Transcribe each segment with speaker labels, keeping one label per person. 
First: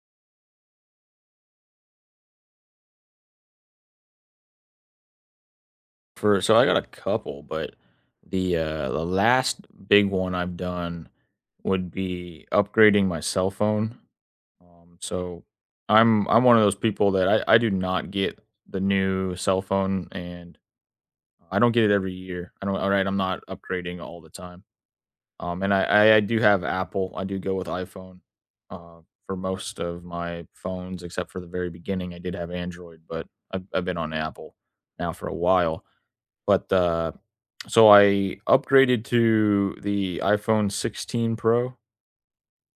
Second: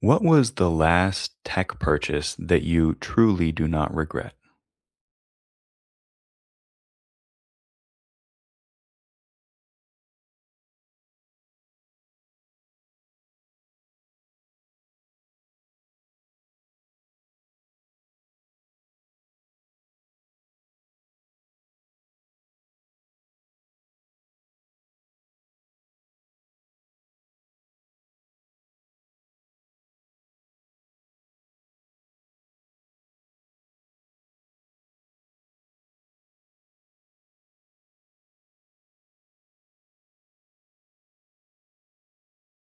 Speaker 1: What was the last tech purchase that you truly do not regret?
Speaker 2: For so I got a couple, but the last big one I've done would be upgrading my cell phone. So I'm one of those people that I do not get the new cell phone, and I don't get it every year. I don't. All right, I'm not upgrading all the time. I do have Apple. I do go with iPhone uh for most of my phones except for the very beginning. I did have Android, but I've been on Apple now for a while, but, uh so I upgraded to the iPhone 16 Pro,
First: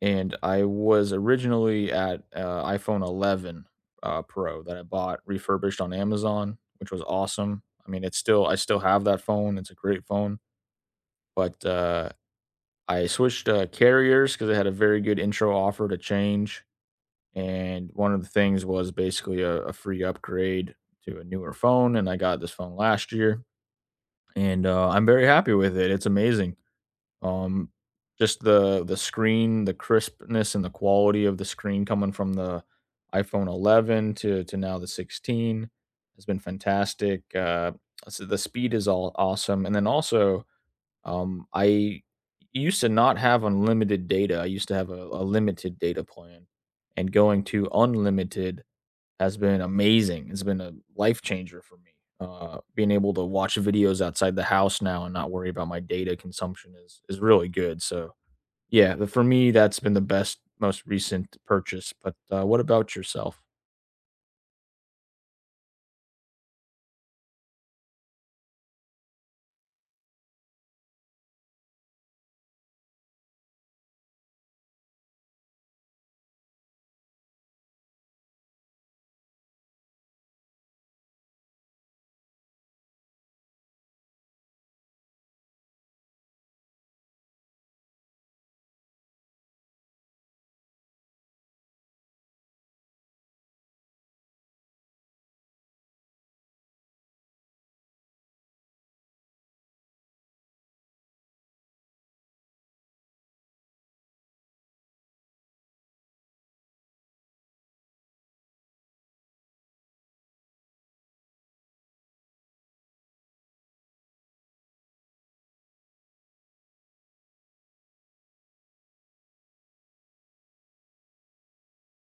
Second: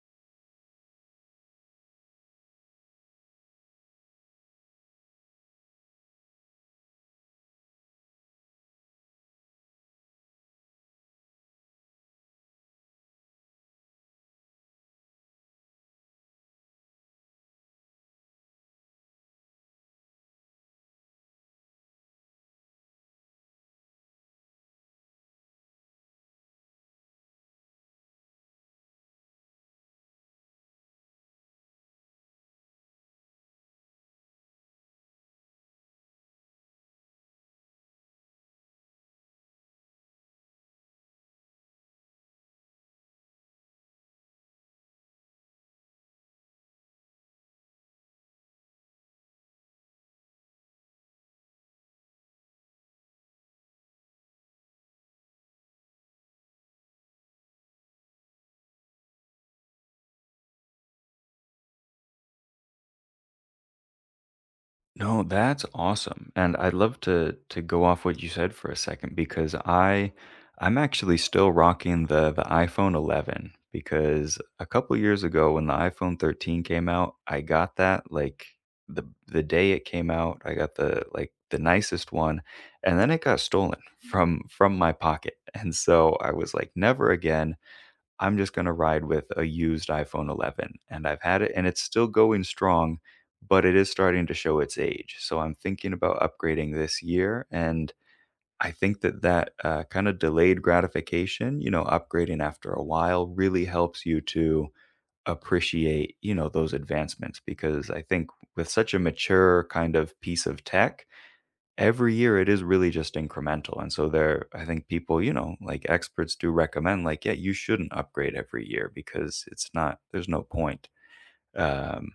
Speaker 2: and I was originally at, iPhone 11, Pro that I bought refurbished on Amazon, which was awesome. I mean, it's still I still have that phone, it's a great phone, but, uh, I switched, carriers because they had a very good intro offer to change, and one of the things was basically a free upgrade to a newer phone, and I got this phone last year, and, I'm very happy with it, it's amazing. Um, just the screen, the crispness and the quality of the screen coming from the iPhone 11 to now the 16 has been fantastic. So the speed is all awesome, and then also I used to not have unlimited data. I used to have a limited data plan, and going to unlimited has been amazing. It's been a life changer for me. Being able to watch videos outside the house now and not worry about my data consumption is really good. So yeah, for me, that's been the best, most recent purchase. But what about yourself?
Speaker 1: No, that's awesome. And I'd love to go off what you said for a second because I'm actually still rocking the iPhone 11 because a couple years ago when the iPhone 13 came out, I got that like the the day it came out, I got the like the nicest one and then it got stolen from my pocket. And so I was like never again, I'm just gonna ride with a used iPhone 11, and I've had it, and it's still going strong, but it is starting to show its age. So I'm thinking about upgrading this year, and I think that kind of delayed gratification, you know, upgrading after a while, really helps you to appreciate, you know, those advancements because I think with such a mature kind of piece of tech, every year it is really just incremental. And so there, I think people, you know, like experts do recommend, like, yeah, you shouldn't upgrade every year because it's not, there's no point. um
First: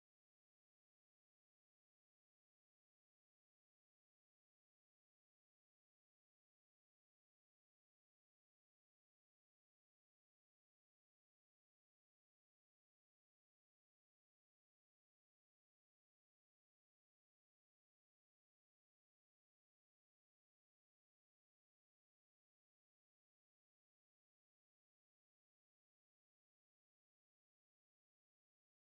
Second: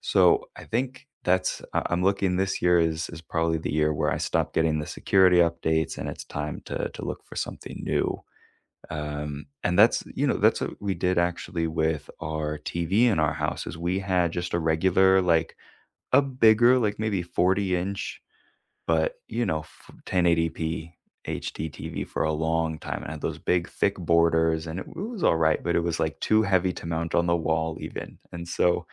Speaker 1: so i think that's I- I'm looking, this year is probably the year where I stop getting the security updates, and it's time to look for something new. And that's, you know, that's what we did actually with our TV in our house. Is we had just a regular, like, a bigger, like, maybe 40 inch, but, you know, f 1080p HD TV for a long time, and had those big thick borders, and it was alright, but it was, like, too heavy to mount on the wall even, and so,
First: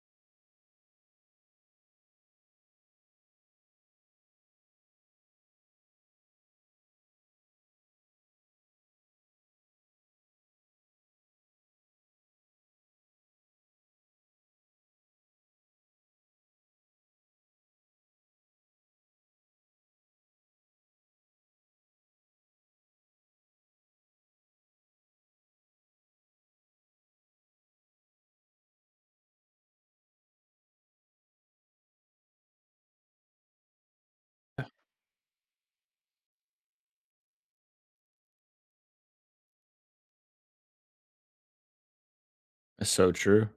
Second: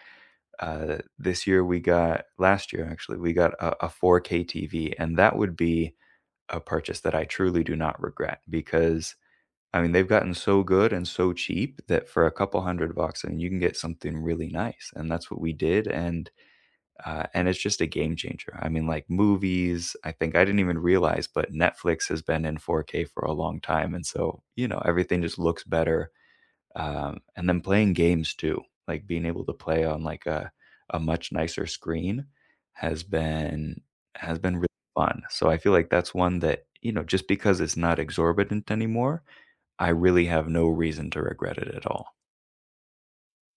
Speaker 1: this year we got last year actually, we got a 4K TV, and that would be a purchase that I truly do not regret because, I mean, they've gotten so good and so cheap that for a couple 100 bucks, I mean, you can get something really nice, and that's what we did, and and it's just a game changer. I mean, like movies, I think I didn't even realize, but Netflix has been in 4K for a long time, and so, you know, everything just looks better. And then playing games too, like being able to play on like a much nicer screen, has been, really fun. So I feel like that's one that, you know, just because it's not exorbitant anymore, I really have no reason to regret it at all.
Speaker 2: That's so true.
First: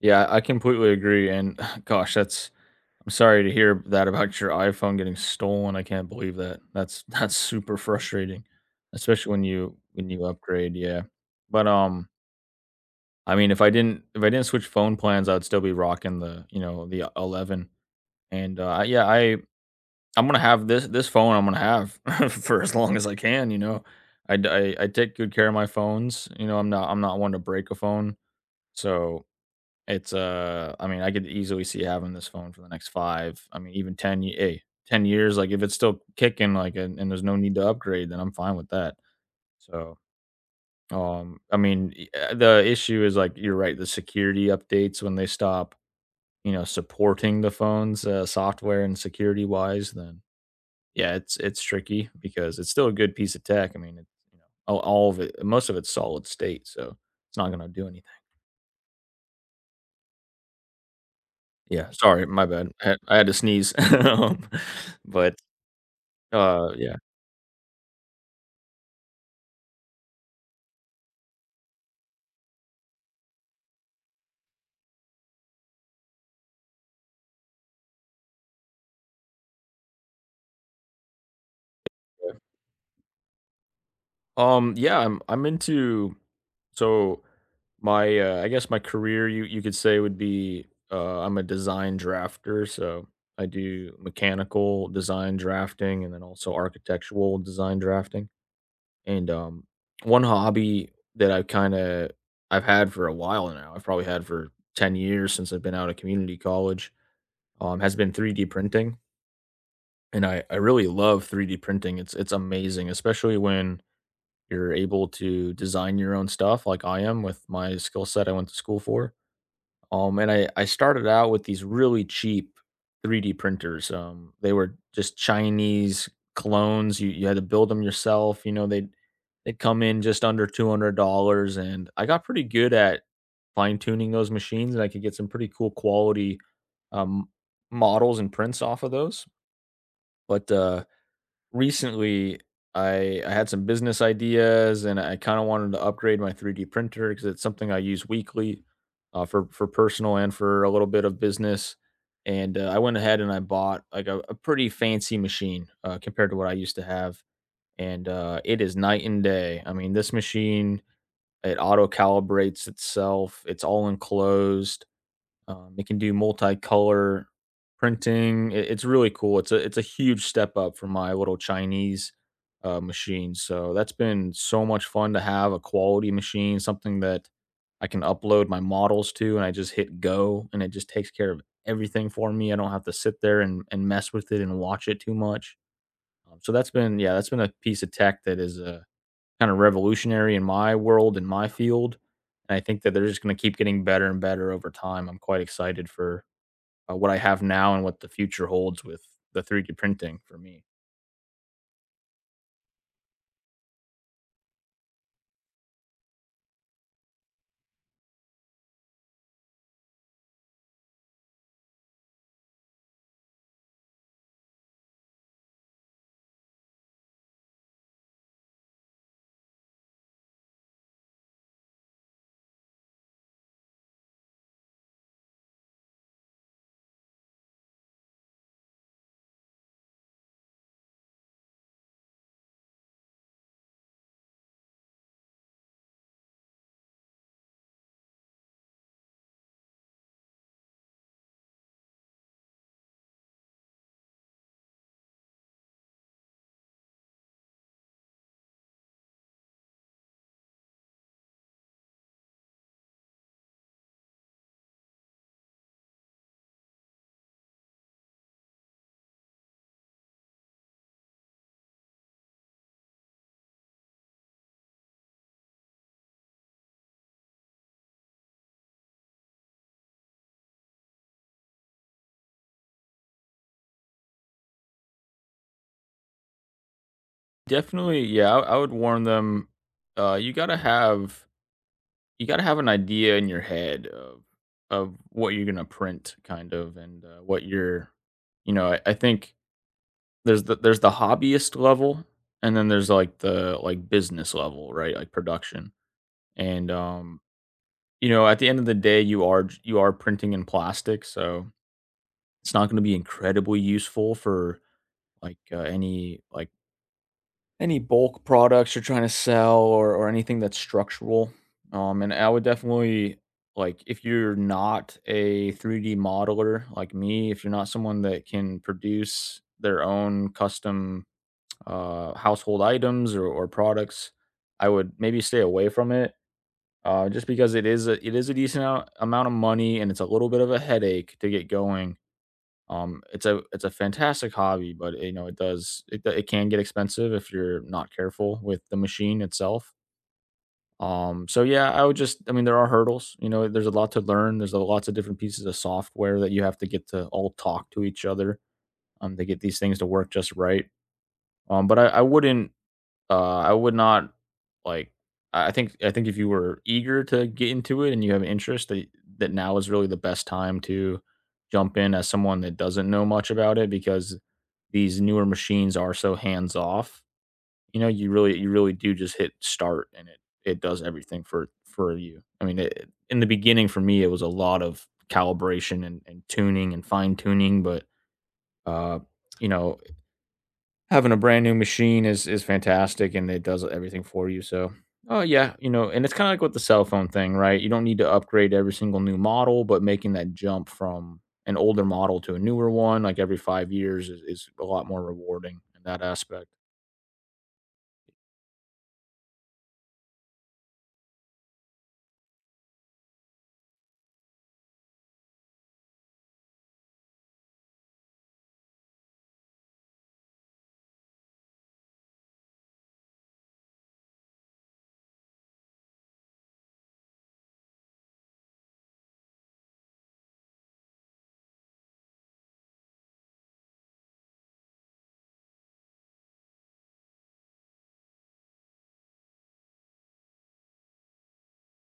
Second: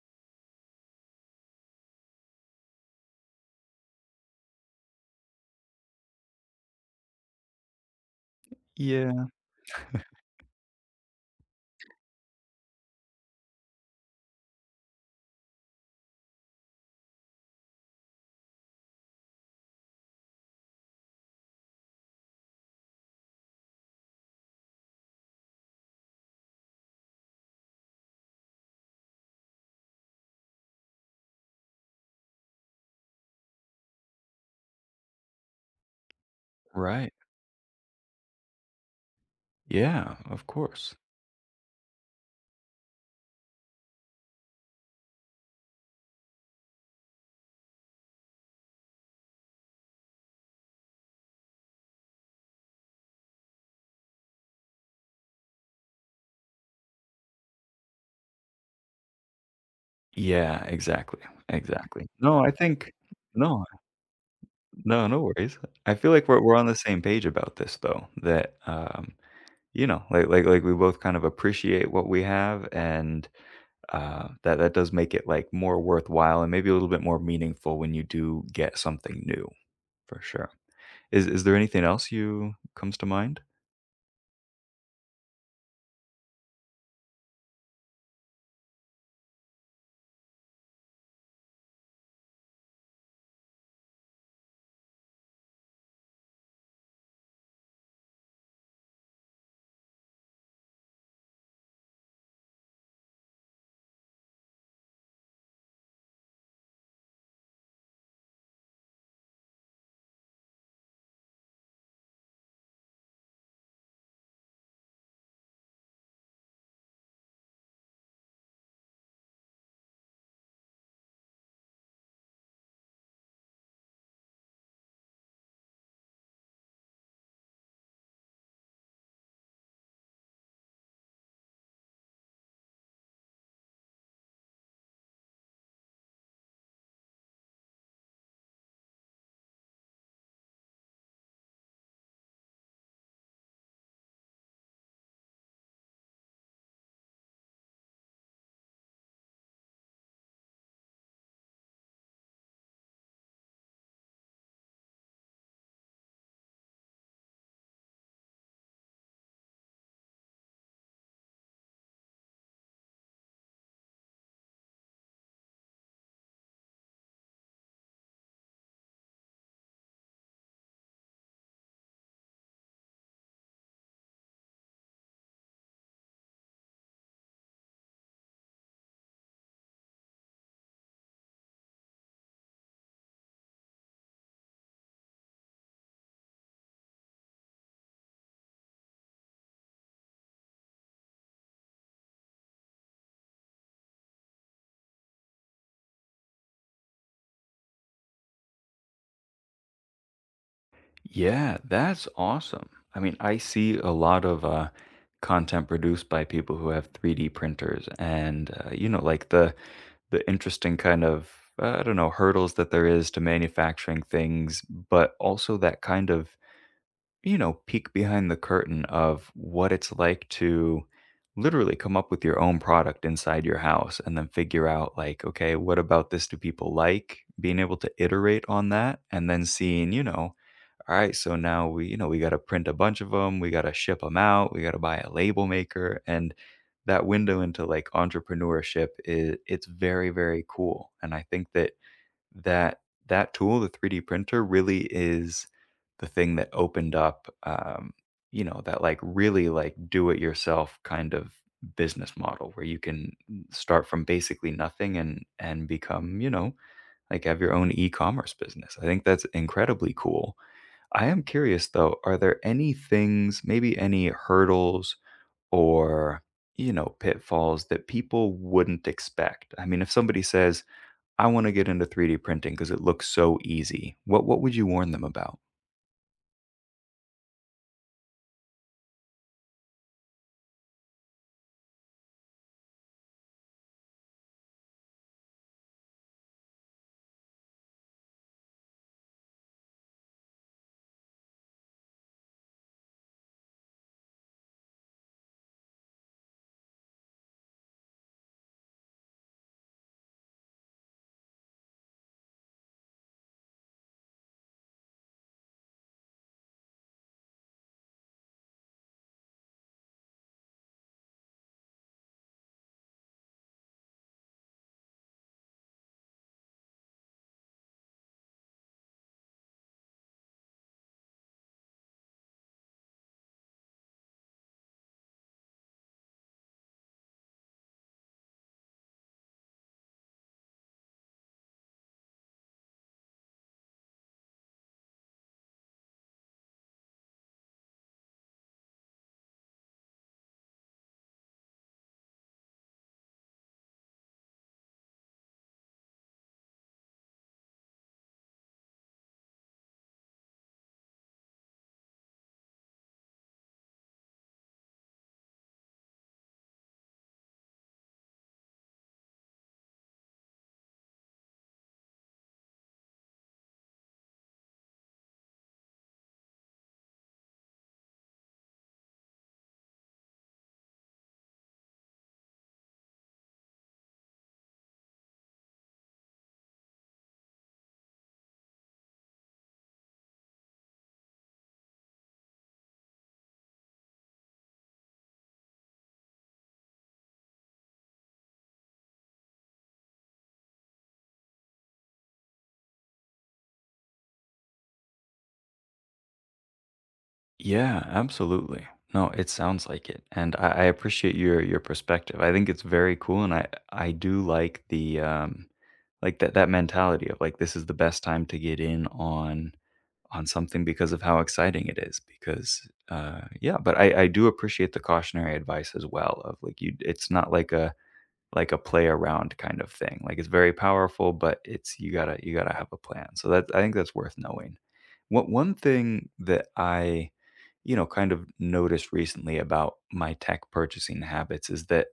Speaker 2: Yeah, I completely agree. And gosh, that's I'm sorry to hear that about your iPhone getting stolen. I can't believe that. That's that's super frustrating,
Speaker 1: Yeah.
Speaker 2: especially when you upgrade. Yeah, but I mean, if I didn't switch phone plans, I'd still be rocking the, you know, the 11. And, yeah, I I'm gonna have this phone. I'm gonna have for as long as I can, you know? I d I take good care of my phones, you know, I'm not one to break a phone. So, it's, I mean, I could easily see having this phone for the next 5, I mean, even 10 years, like, if it's still kicking, like, and
Speaker 1: Right.
Speaker 2: there's no need to upgrade, then I'm fine with that. So
Speaker 1: Yeah. Of course.
Speaker 2: I mean, e the issue is, like, you're right, the security updates when they stop, you know, supporting the phones, software and security-wise, then, yeah, it's tricky because it's still a good piece of tech. I mean, it's, you know, all of it most of it's solid state, so it's not gonna do anything.
Speaker 1: Yeah, exactly,
Speaker 2: Yeah,
Speaker 1: exactly.
Speaker 2: sorry,
Speaker 1: No,
Speaker 2: my
Speaker 1: I
Speaker 2: bad.
Speaker 1: think
Speaker 2: I had to
Speaker 1: no,
Speaker 2: sneeze.
Speaker 1: no, no
Speaker 2: But,
Speaker 1: worries. I feel like we're on
Speaker 2: uh,
Speaker 1: the
Speaker 2: yeah,
Speaker 1: same page about this though, that, you know, like we both kind of appreciate what we have, and, that does make it, like, more worthwhile and maybe a little bit more meaningful when you do get something new, for sure. Is there anything else
Speaker 2: yeah.
Speaker 1: you comes to mind?
Speaker 2: Yeah, I'm into so my I guess my career you could say would be I'm a design drafter, so I do mechanical design drafting and then also architectural design drafting. And one hobby that I've kind of I've had for a while now, I've probably had for 10 years since I've been out of community college, has been 3D printing, and I really love 3D printing. It's amazing, especially when you're able to design your own stuff like I am with my skill set I went to school for. I started out with these really cheap 3D printers. They were just Chinese clones. You had to build them yourself. You know, they'd come in just under $200. And I got pretty good at fine tuning those machines, and I could get some pretty cool quality um, models and prints off of those. But recently I had some business ideas, and I kind of wanted to upgrade my 3D printer because it's something I use weekly, for personal and for a little bit of business. And I went ahead and I bought like a pretty fancy machine, compared to what I used to have, and it is night and day. I mean, this machine, it auto calibrates itself. It's all enclosed. It can do multicolor printing. It's really cool. It's a huge step up from my little Chinese machine. So that's been so much fun to have a quality machine, something that I can upload my models to, and I just hit go, and it just takes care of everything for me. I don't have to sit there and mess with it and watch it too much. So that's been that's been a piece of tech that is kind of revolutionary in my world, in my field, and I think that they're just gonna keep getting better and better over time. I'm quite excited for, what I have now and what the future holds with the 3D printing for me.
Speaker 1: Yeah, that's awesome. I mean, I see a lot of content produced by people who have 3D printers and, you know, like the interesting kind of, I don't know, hurdles that there is to manufacturing things, but also that kind of, you know, peek behind the curtain of what it's like to literally come up with your own product inside your house and then figure out, like, okay, what about this do people like? Being able to iterate on that and then seeing, you know, all right, so now we, you know, we got to print a bunch of them, we got to ship them out, we got to buy a label maker, and that window into like entrepreneurship is, it's very very cool. And I think that that that tool, the 3D printer, really is the thing that opened up, you know, that like really like do it yourself kind of business model where you can start from basically nothing and and become, you know, like have your own e-commerce business. I think that's incredibly cool. I am curious though, are there any things, maybe any hurdles or, you know, pitfalls that people wouldn't expect? I mean, if somebody says, "I want to get into 3D printing because it looks so easy," what would you warn them about?
Speaker 2: Definitely, yeah, I would warn them, uh, you gotta have you gotta have an idea in your head of what you're gonna print kind of and, what you're I think there's the hobbyist level, and then there's, like, business level, right? Like, production, and, you know, at the end of the day, you are j you are printing in plastic, so it's not gonna be incredibly useful for, any, any bulk products you're trying to sell or anything that's structural. And I would definitely if you're not a 3D modeler like me, if you're not someone that can produce their own custom, household items or products, I would maybe stay away from it. Just because it is a decent amount of money, and it's a little bit of a headache to get going. It's a fantastic hobby, but, you know, it does it d it can get expensive if you're not careful with the machine itself. So, yeah, I would just I mean, there are hurdles, you know, there's a lot to learn, there's a lots of different pieces of software that you have to get to all talk to each other, to get these things to work just right. But I wouldn't I would not like I think if you were eager to get into it and you have an interest that now is really the best time to jump in as someone that doesn't know much about it because these newer machines are so hands off. You know, you really do just hit start, and it does everything for you. I mean, it, in the beginning for me it was a lot of calibration and, tuning and fine tuning, but uh, you know, having a brand new machine is fantastic, and it does everything for you, so. Oh, yeah, you know, and it's kinda like with the cell phone thing, right? You don't need to upgrade every single new model, but making that jump from an older model to a newer one, like, every 5 years is a lot more rewarding in that aspect.
Speaker 1: Yeah, absolutely. No, it sounds like it, and I appreciate your perspective. I think it's very cool, and I do like the like that mentality of like, this is the best time to get in on something because of how exciting it is. Because, uh, yeah, but I do appreciate the cautionary advice as well of like, you, it's not like a, like a play around kind of thing, like it's very powerful, but it's, you gotta, you gotta have a plan. So that, I think that's worth knowing. What One thing that I, you know, kind of noticed recently about my tech purchasing habits is that,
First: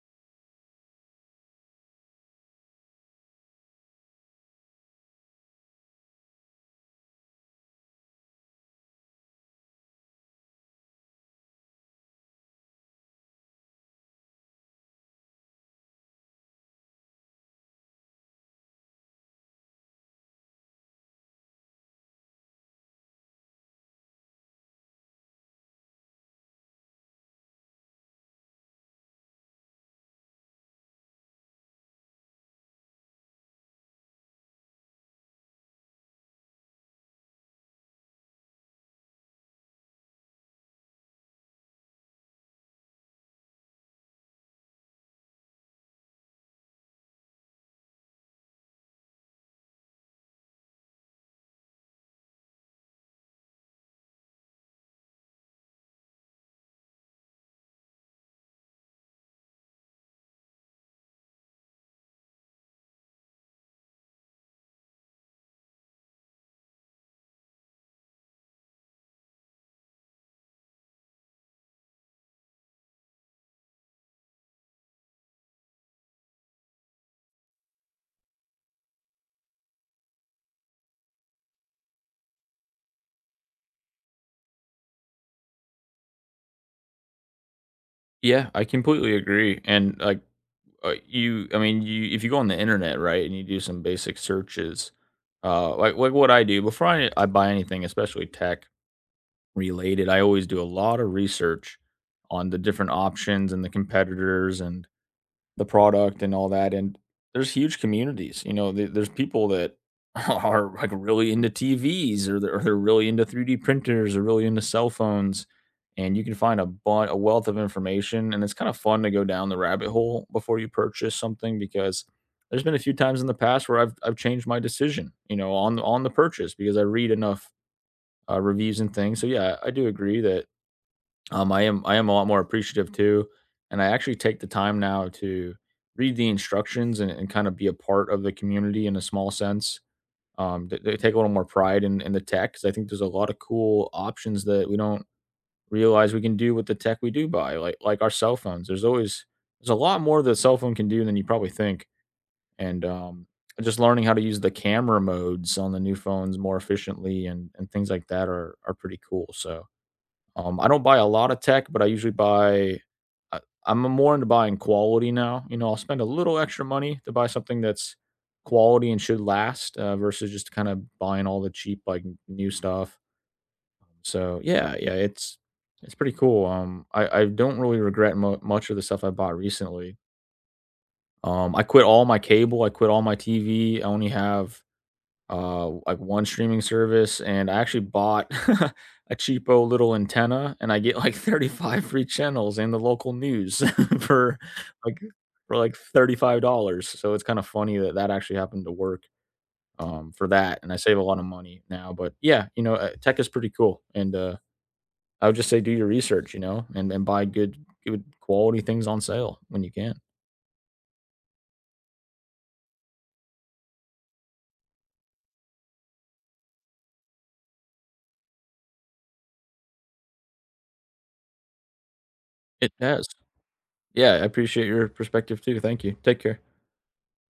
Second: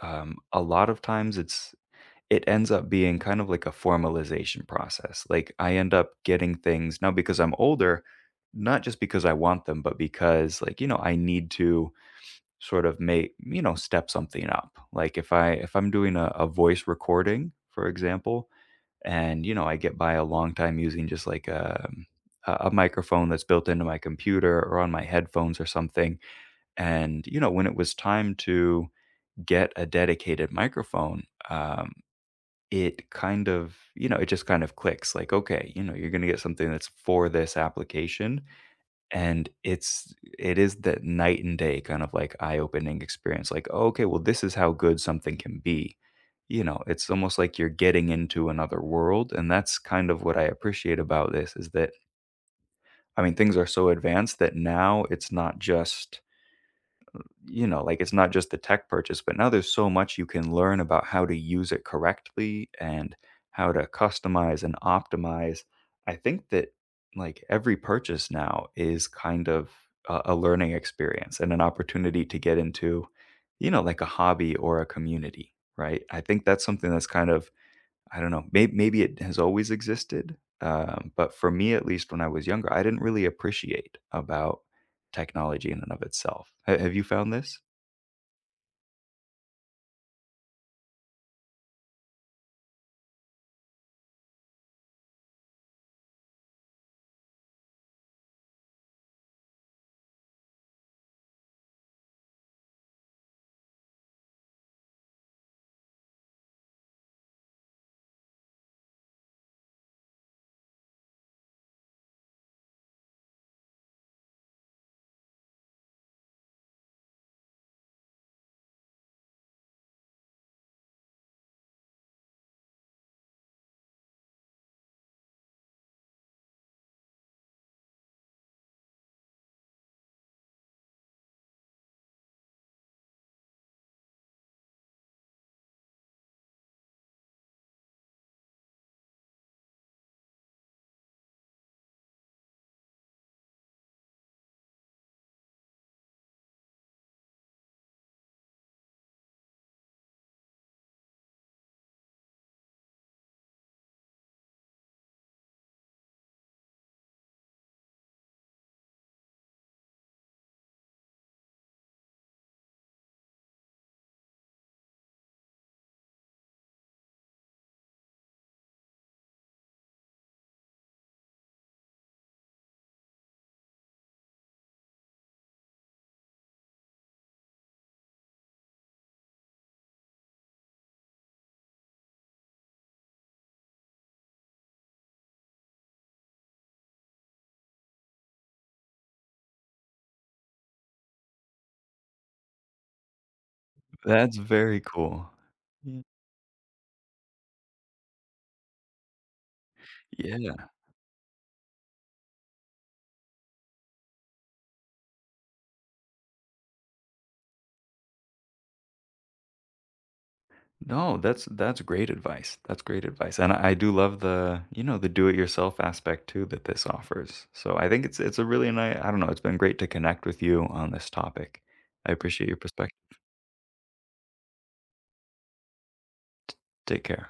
Speaker 1: a lot of times it's, it ends up being kind of like a formalization process. Like I end up getting things now because I'm older, not just because I want them, but because, like, you know, I need to sort of make, you know, step something up. Like if I, if I'm doing a voice recording, for example, and you know, I get by a long time using just like, a microphone that's built into my computer or on my headphones or something. And, you know, when it was time to get a dedicated microphone, um, it kind of, you know, it just kind of clicks, like, okay, you know, you're going to get something that's for this application. And it's, it is that night and day kind of like eye opening experience. Like, oh, okay, well, this is how good something can be. You know, it's almost like you're getting into another world. And that's kind of what I appreciate about this, is that, I mean, things are so advanced that now it's not just, you know, like it's not just the tech purchase, but now there's so much you can learn about how to use it correctly and how to customize and optimize. I think that like every purchase now is kind of a learning experience and an opportunity to get into, you know, like a hobby or a community, right? I think that's something that's kind of, I don't know, maybe, maybe it has always existed. But for me, at least when I was younger, I didn't really appreciate about technology in and of itself. Ha- have you found this?
Speaker 2: Yeah, I completely agree. And like I mean, you if you go on the internet, right, and you do some basic searches, like what I do before I buy anything, especially tech related, I always do a lot of research on the different options and the competitors and the product and all that, and there's huge communities, you know, there's people that are, like, really into TVs, or they're really into 3D printers or really into cell phones, and you can find a wealth of information, and it's kinda fun to go down the rabbit hole before you purchase something because there's been a few times in the past where I've changed my decision, you know, on on the purchase because I read enough, reviews and things, so yeah, I do agree that I am a lot more appreciative too, and I actually take the time now to read the instructions and, kind of be a part of the community in a small sense. They take a little more pride in, the tech because I think there's a lot of cool options that we don't realize we can do with the tech we do buy, like our cell phones. There's a lot more the cell phone can do than you probably think, and just learning how to use the camera modes on the new phones more efficiently and things like that are pretty cool. So. I don't buy a lot of tech, but I I'm more into buying quality now, you know, I'll spend a little extra money to buy something that's quality and should last, versus just kinda buying all the cheap, like, new stuff. So, yeah, it's pretty cool, I don't really regret mu much of the stuff I bought recently. I quit all my cable, I quit all my TV, I only have like one streaming service, and I actually bought a cheapo little antenna, and I get like 35 free channels and the local news
Speaker 1: That's
Speaker 2: for
Speaker 1: very
Speaker 2: like
Speaker 1: cool.
Speaker 2: for like
Speaker 1: Yeah.
Speaker 2: $35. So it's kind of funny that that actually happened to work for that,
Speaker 1: Yeah.
Speaker 2: and I save a lot of money now. But yeah, you know, tech is pretty cool, and I would just say do your research, you know, and buy good quality things on sale when you can.
Speaker 1: No, that's great advice. That's great advice, and I do love the, you know, the do it yourself aspect too that this offers. So I think it's a really nice. I don't know, it's been great to connect with you on this topic. I appreciate your
Speaker 2: It
Speaker 1: perspective.
Speaker 2: has. Yeah, I appreciate your perspective too. Thank you. Take care.
Speaker 1: Take care.